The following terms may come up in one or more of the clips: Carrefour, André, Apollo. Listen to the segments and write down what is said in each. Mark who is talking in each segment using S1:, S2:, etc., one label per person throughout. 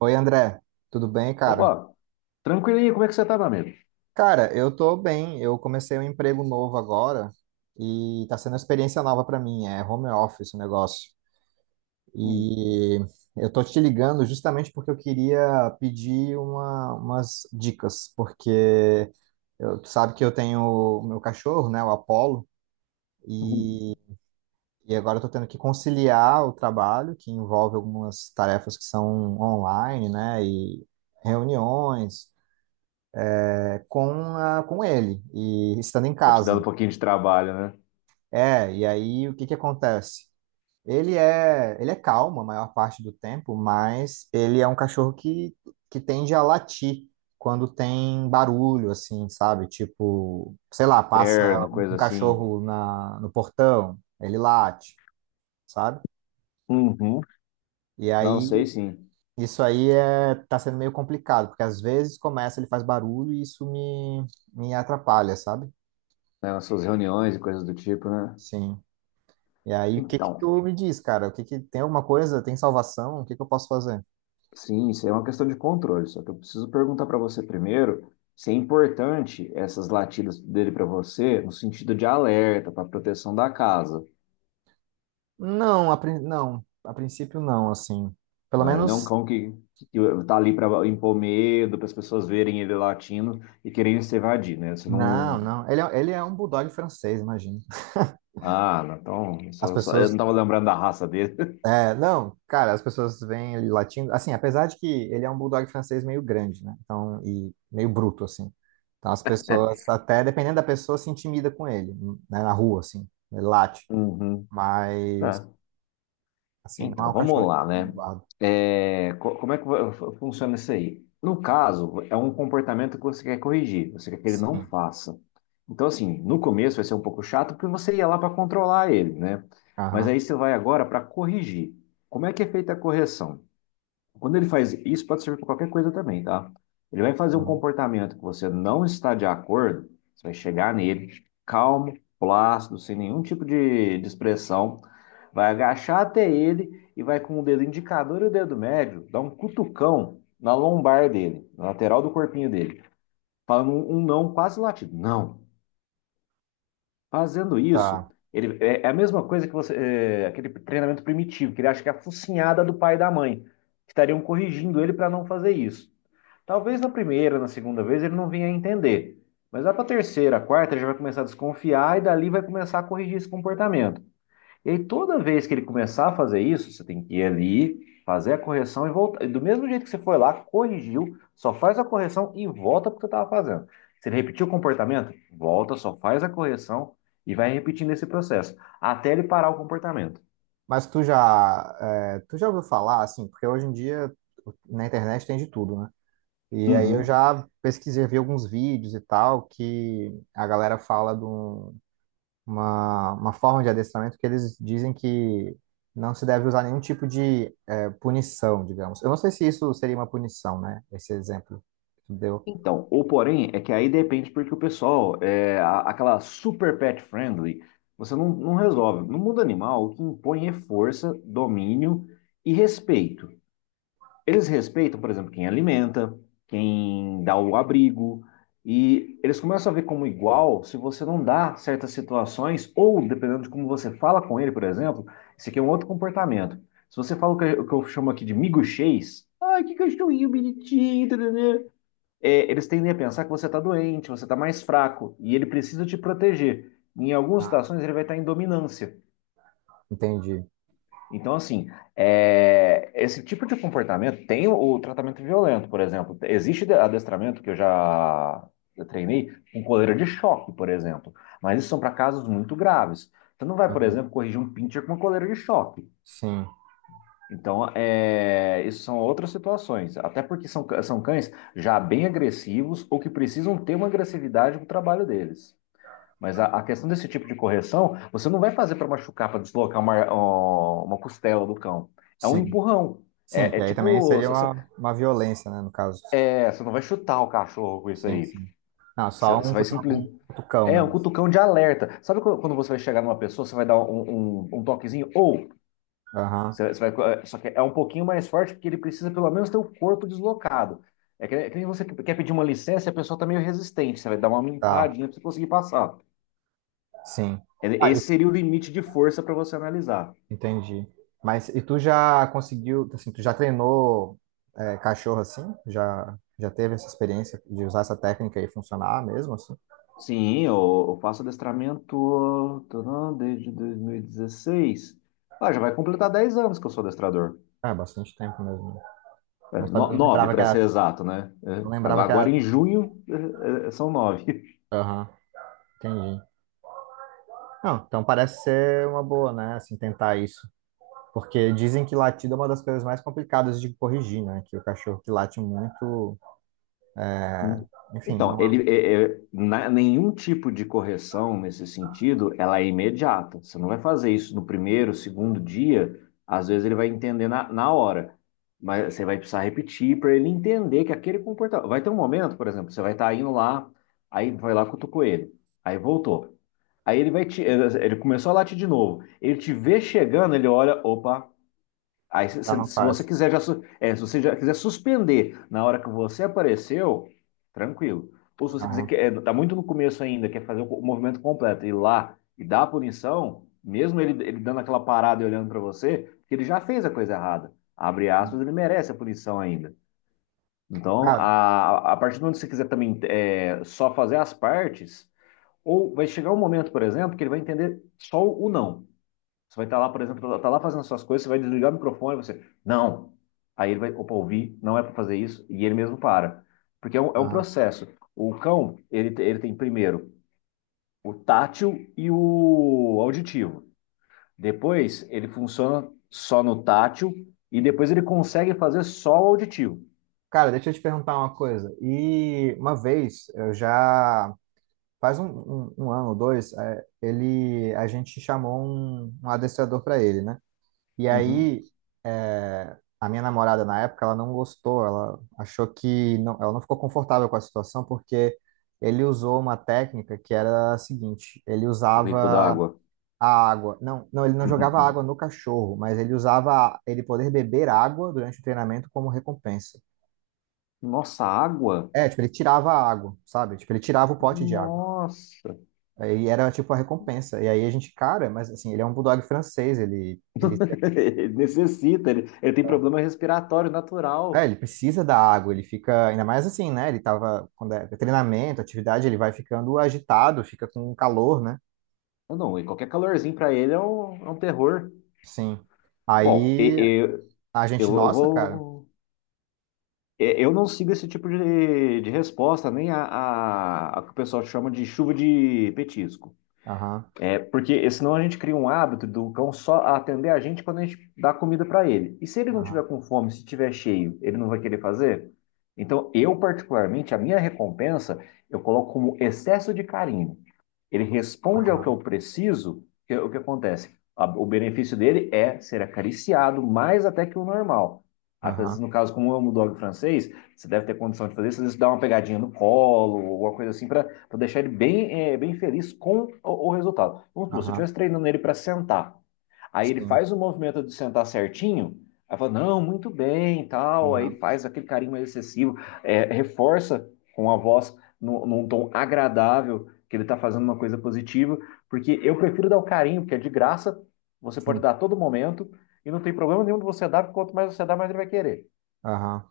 S1: Oi, André, tudo bem,
S2: Opa,
S1: cara?
S2: tranquilinho, como é que você tá, meu amigo?
S1: Cara, eu tô bem. Eu comecei um emprego novo agora e tá sendo uma experiência nova pra mim. É home office o negócio.
S2: Hum,
S1: E eu tô te ligando justamente porque eu queria pedir umas dicas, porque eu, tu sabe que eu tenho o meu cachorro, né, o Apollo,
S2: uhum.
S1: e, e agora eu tô tendo que conciliar o trabalho, que envolve algumas tarefas que são online, né, e reuniões. Com, a, com ele e estando em
S2: Tá te
S1: casa.
S2: dando um pouquinho de trabalho, né?
S1: É, e aí o que que acontece? Ele é calmo a maior parte do tempo, mas ele é um cachorro que tende a latir quando tem barulho, assim, sabe? Tipo, sei lá, passa
S2: Terno, coisa
S1: um
S2: assim.
S1: cachorro no portão, ele late, sabe?
S2: Uhum.
S1: E
S2: Não sei,
S1: aí
S2: sim.
S1: isso aí é, tá sendo meio complicado, porque às vezes começa, ele faz barulho e isso me atrapalha, sabe?
S2: Né, nas suas reuniões e coisas do tipo, né?
S1: Sim. E aí, o que que
S2: Então,
S1: tu me diz, cara? O que que tem alguma coisa? Tem salvação? O que que eu posso fazer?
S2: sim, isso aí é uma questão de controle. Só que eu preciso perguntar para você primeiro se é importante essas latidas dele para você no sentido de alerta, pra proteção da casa.
S1: Não, a, não, a princípio não, assim. Pelo
S2: Não, ele não é um
S1: menos,
S2: cão que tá ali para impor medo, para as pessoas verem ele latindo e quererem se evadir, né? Você
S1: não,
S2: não.
S1: não. Ele é um bulldog francês, imagina.
S2: Ah, não, então,
S1: As
S2: eu não
S1: pessoas,
S2: estava lembrando da raça dele.
S1: é, não, cara, as pessoas veem ele latindo, assim, apesar de que ele é um bulldog francês meio grande, né? Então, e meio bruto, assim. Então, as pessoas, até dependendo da pessoa, se intimida com ele, né? Na rua, assim, ele late.
S2: Uhum.
S1: Mas,
S2: Tá.
S1: assim, não é
S2: Então,
S1: um cachorro
S2: vamos lá,
S1: de
S2: né?
S1: guarda.
S2: É, como é que funciona isso aí? No caso, é um comportamento que você quer corrigir, você quer que ele não
S1: Sim.
S2: faça. Então, assim, no começo vai ser um pouco chato porque você ia lá para controlar ele, né? Mas
S1: Aham.
S2: aí você vai agora para corrigir. Como é que é feita a correção? Quando ele faz isso, pode servir para qualquer coisa também, tá? Ele vai fazer um comportamento que você não está de acordo, você vai chegar nele, calmo, plácido, sem nenhum tipo de expressão, vai agachar até ele e vai com o dedo indicador e o dedo médio dar um cutucão na lombar dele, na lateral do corpinho dele, falando um não quase latido. Não. Fazendo isso, ele é a mesma coisa que você, é, aquele treinamento primitivo, que ele acha que é a focinhada do pai e da mãe, que estariam corrigindo ele para não fazer isso. Talvez na primeira, na segunda vez ele não vinha a entender. Mas lá para a terceira, a quarta, ele já vai começar a desconfiar e dali vai começar a corrigir esse comportamento. E aí, toda vez que ele começar a fazer isso, você tem que ir ali, fazer a correção e voltar. E do mesmo jeito que você foi lá, corrigiu, só faz a correção e volta para o que você estava fazendo. Se ele repetiu o comportamento, volta, só faz a correção e vai repetindo esse processo, até ele parar o comportamento.
S1: Mas tu já, é, tu já ouviu falar, assim, porque hoje em dia na internet tem de tudo, né? E aí eu
S2: Uhum.
S1: já pesquisei, vi alguns vídeos e tal, que a galera fala de uma forma de adestramento que eles dizem que não se deve usar nenhum tipo de é, punição, digamos. Eu não sei se isso seria uma punição, né? Esse exemplo que tu deu.
S2: Então, o porém é que aí depende porque o pessoal, é, aquela super pet friendly, você não resolve. No mundo animal, o que impõe é força, domínio e respeito. Eles respeitam, por exemplo, quem alimenta, quem dá o abrigo, e eles começam a ver como igual se você não dá certas situações, ou dependendo de como você fala com ele, por exemplo, esse aqui é um outro comportamento. Se você fala o que eu chamo aqui de miguxês, ai, que cachorrinho bonitinho, né? É, eles tendem a pensar que você está doente, você está mais fraco, e ele precisa te proteger. Em algumas
S1: Ah,
S2: situações, ele vai estar em dominância.
S1: entendi.
S2: Então, assim, é, esse tipo de comportamento tem o tratamento violento, por exemplo. Existe adestramento que eu treinei com coleira de choque, por exemplo, mas isso são para casos muito graves. Você não vai, por
S1: Aham.
S2: exemplo, corrigir um pincher com uma coleira de choque.
S1: Sim,
S2: Então, é, isso são outras situações, até porque são, são cães já bem agressivos ou que precisam ter uma agressividade no trabalho deles. Mas a questão desse tipo de correção, você não vai fazer para machucar, para deslocar uma, ó, uma costela do cão. É um
S1: sim.
S2: empurrão.
S1: Sim,
S2: É,
S1: porque
S2: é
S1: aí também
S2: tipo,
S1: seria
S2: você
S1: uma violência, né, no caso.
S2: é, você não vai chutar o cachorro com isso
S1: Sim,
S2: aí.
S1: sim. Não,
S2: Você,
S1: só
S2: você
S1: um
S2: vai
S1: um
S2: simplesmente.
S1: cutucão,
S2: É
S1: né?
S2: um cutucão de alerta. Sabe quando você vai chegar numa pessoa, você vai dar um toquezinho? Ou
S1: Aham,
S2: você vai, é, só que é um pouquinho mais forte porque ele precisa pelo menos ter o corpo deslocado. É que nem você quer pedir uma licença e a pessoa está meio resistente. Você vai dar uma
S1: tá,
S2: empurradinha para você conseguir passar.
S1: sim. Ah, e-
S2: Esse seria o limite de força para você analisar.
S1: entendi. Mas e tu já conseguiu, assim, tu já treinou é, cachorro assim? Já, já teve essa experiência de usar essa técnica e funcionar mesmo, assim?
S2: Sim, eu faço adestramento tô não, desde 2016. Ah, já vai completar 10 anos que eu sou adestrador.
S1: É, bastante tempo mesmo. Né?
S2: É,
S1: Não sabia,
S2: no,
S1: não
S2: 9
S1: lembrava que
S2: para
S1: era,
S2: ser exato, né? É,
S1: não lembrava
S2: agora
S1: que
S2: agora
S1: era.
S2: em junho é, são nove.
S1: Aham, entendi. Não, então parece ser uma boa, né? Assim, tentar isso. Porque dizem que latido é uma das coisas mais complicadas de corrigir, né? Que o cachorro que late muito,
S2: Hum.
S1: enfim,
S2: Então,
S1: não é.
S2: ele, nenhum tipo de correção nesse sentido, ela é imediata. Você não vai fazer isso no primeiro, segundo dia. Às vezes ele vai entender na hora, mas você vai precisar repetir para ele entender que aquele comportamento. Vai ter um momento, por exemplo, você vai estar indo lá, aí vai lá cutucou ele, aí voltou. Aí ele começou a latir de novo. Ele te vê chegando, ele olha, opa. Aí, se,
S1: Já
S2: se-
S1: não
S2: se você
S1: faz.
S2: quiser já, se você já quiser suspender na hora que você apareceu, tranquilo. Ou se você quiser,
S1: Aham.
S2: tá muito no começo ainda, quer fazer o movimento completo, ir lá e dar a punição, mesmo ele dando aquela parada e olhando para você, porque ele já fez a coisa errada. Abre aspas, ele merece a punição ainda. Então,
S1: Cara,
S2: a partir do momento que você quiser também é, só fazer as partes, ou vai chegar um momento, por exemplo, que ele vai entender só o não. Você vai estar lá, por exemplo, tá lá fazendo suas coisas, você vai desligar o microfone, você, não. Aí ele vai, opa, ouvi, não é para fazer isso, e ele mesmo para. Porque é um
S1: aham.
S2: processo. O cão, ele, ele tem primeiro o tátil e o auditivo. Depois, ele funciona só no tátil, e depois ele consegue fazer só o auditivo.
S1: Cara, deixa eu te perguntar uma coisa. E uma vez, eu já faz um ano ou dois, é, ele, a gente chamou um adestrador para ele, né? E
S2: Uhum.
S1: aí, é, a minha namorada na época, ela não gostou, ela achou que não, ela não ficou confortável com a situação porque ele usou uma técnica que era a seguinte: ele
S2: O rifle da
S1: usava
S2: água.
S1: a água. Não, não, ele não jogava
S2: Uhum.
S1: água no cachorro, mas ele usava ele poder beber água durante o treinamento como recompensa.
S2: Nossa, água?
S1: É, tipo, ele tirava a água, sabe? Tipo, ele tirava o pote de água.
S2: Nossa!
S1: Aí era tipo a recompensa. E aí a gente, cara, mas assim, ele é um bulldog francês, ele sente-
S2: Ele necessita, ele tem problema respiratório
S1: é,
S2: natural.
S1: ele precisa da água, ele fica ainda mais assim, né? Ele tava quando é treinamento, atividade, ele vai ficando agitado, fica com calor, né?
S2: Não, e qualquer calorzinho pra ele é um terror.
S1: Sim.
S2: Bom,
S1: Aí
S2: e-
S1: a gente,
S2: eu
S1: nossa, cara.
S2: vou. Eu não sigo esse tipo de resposta, nem a que o pessoal chama de chuva de petisco.
S1: Aham.
S2: É porque senão a gente cria um hábito do cão só atender a gente quando a gente dá comida pra ele. E se ele não
S1: Aham.
S2: tiver com fome, se tiver cheio, ele não vai querer fazer? Então, eu, particularmente, a minha recompensa, eu coloco como excesso de carinho. Ele responde ao que eu preciso, é o que acontece? O benefício dele é ser acariciado mais até que o normal. Às vezes,
S1: Aham.
S2: no caso, como eu amo o dog francês, você deve ter condição de fazer isso, às vezes dá uma pegadinha no colo, alguma coisa assim, para deixar ele bem, bem feliz com o resultado. Vamos supor, se eu
S1: Aham.
S2: estivesse treinando ele para sentar, aí ele
S1: Sim.
S2: faz o movimento de sentar certinho, aí fala, não, muito bem, tal, aí
S1: Aham.
S2: faz aquele carinho mais excessivo, reforça com a voz num tom agradável que ele está fazendo uma coisa positiva, porque eu prefiro dar o carinho, porque é de graça, você pode
S1: Sim,
S2: dar a todo momento, e não tem problema nenhum de você dar, porque quanto mais você dá, mais ele vai querer.
S1: aham.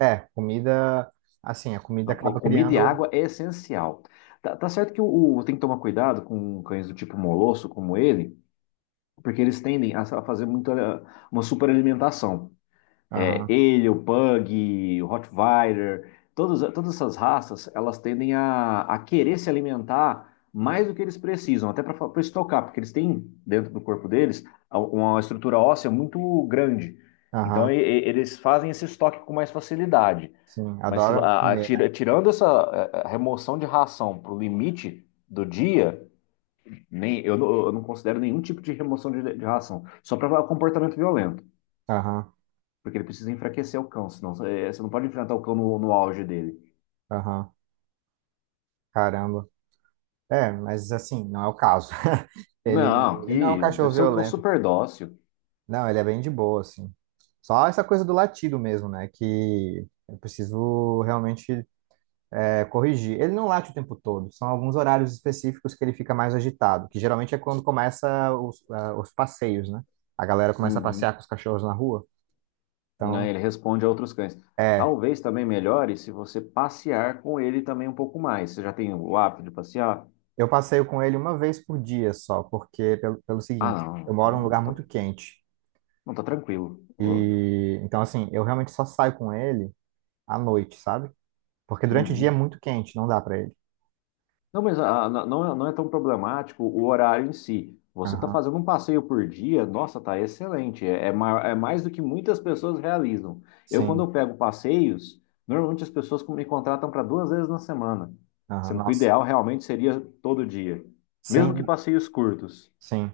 S1: É, comida, assim, a comida
S2: Então,
S1: acaba
S2: comida e
S1: criando.
S2: água é essencial. Tá, tá certo que tem que tomar cuidado com cães do tipo molosso, como ele, porque eles tendem a, fazer uma superalimentação. É,
S1: Aham,
S2: ele, o Pug, o Rottweiler, todas essas raças, elas tendem a querer se alimentar mais do que eles precisam, até para estocar, porque eles têm dentro do corpo deles uma estrutura óssea muito grande. Então,
S1: aham.
S2: eles fazem esse estoque com mais facilidade.
S1: Sim,
S2: Mas
S1: adora comer, né?
S2: tirando essa a remoção de ração para o limite do dia, nem, eu não considero nenhum tipo de remoção de ração, só para comportamento violento.
S1: Aham,
S2: Porque ele precisa enfraquecer o cão, senão você não pode enfrentar o cão no auge dele.
S1: aham. Caramba. É, mas assim, não é o caso. Ele,
S2: Não,
S1: ele não é um
S2: que deve
S1: cachorro
S2: ser um cão
S1: violento.
S2: super dócil.
S1: Não, ele é bem de boa, assim. Só essa coisa do latido mesmo, né? Que eu preciso realmente é, corrigir. Ele não late o tempo todo, são alguns horários específicos que ele fica mais agitado, que geralmente é quando começa os, ah, os passeios, né? A galera começa a
S2: Uhum.
S1: passear com os cachorros na rua.
S2: Né?
S1: Então,
S2: Ele responde a outros cães.
S1: é,
S2: Talvez também melhore se você passear com ele também um pouco mais. Você já tem o hábito de passear?
S1: eu passeio com ele uma vez por dia só, porque pelo
S2: Ah,
S1: seguinte,
S2: não,
S1: eu moro num
S2: então
S1: lugar
S2: tá,
S1: muito quente.
S2: não tá tranquilo.
S1: E então assim, eu realmente só saio com ele à noite, sabe? Porque durante o dia é
S2: Uhum.
S1: muito quente, não dá pra ele.
S2: Não, mas ah, não, não é tão problemático o horário em si. Você está
S1: Aham.
S2: fazendo um passeio por dia, nossa, tá excelente. É mais do que muitas pessoas realizam. Eu, quando
S1: Sim.
S2: eu pego passeios, normalmente as pessoas me contratam para duas vezes na semana,
S1: Aham.
S2: sendo que o
S1: Nossa.
S2: ideal realmente seria todo dia, mesmo que
S1: Sim,
S2: passeios curtos.
S1: sim.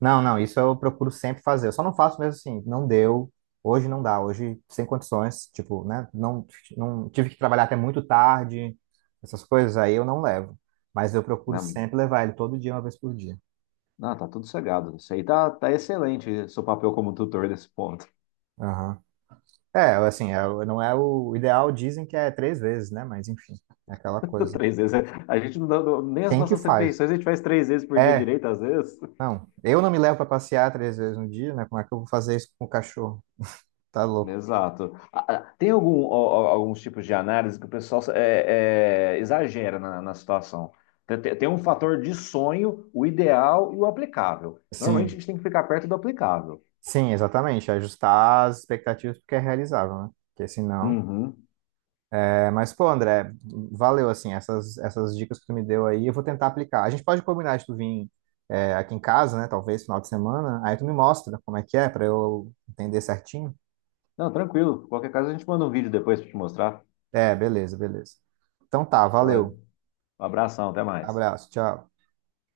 S1: Não, não, isso eu procuro sempre fazer. Eu só não faço mesmo assim, não deu. Hoje não dá, hoje sem condições, tipo, né? Não, não tive que trabalhar até muito tarde, essas coisas aí eu não levo. Mas eu procuro
S2: Né?
S1: sempre levar ele todo dia, uma vez por dia.
S2: Ah, tá tudo cegado. Isso aí tá, tá excelente, seu papel como tutor nesse ponto.
S1: Aham. É, assim, é o- não é o ideal, dizem que é três vezes, né? Mas enfim, é aquela coisa.
S2: Três vezes. A gente não dá, nem as
S1: Quem que
S2: nossas
S1: faz?
S2: refeições a gente faz três vezes por dia
S1: É,
S2: direito, às vezes.
S1: não. Eu não me levo para passear três vezes no dia, né? Como é que eu vou fazer isso com o cachorro? Tá louco.
S2: Exato. Ah, ah, tem alguns tipos de análise que o pessoal é, exagera na situação. Tem um fator de sonho, o ideal e o aplicável. Normalmente a
S1: Sim,
S2: gente tem que ficar perto do aplicável.
S1: sim, exatamente. Ajustar as expectativas porque é realizável, né? Porque senão.
S2: Uhum.
S1: É, mas, pô, André, valeu, assim, essas dicas que tu me deu aí, eu vou tentar aplicar. A gente pode combinar de tu vir é, aqui em casa, né? Talvez final de semana, aí tu me mostra como é que é, para eu entender certinho.
S2: Não, tranquilo. Qualquer caso a gente manda um vídeo depois para te mostrar.
S1: É, beleza, beleza. Então tá,
S2: Valeu.
S1: valeu.
S2: Um abração, até mais.
S1: Abraço, tchau.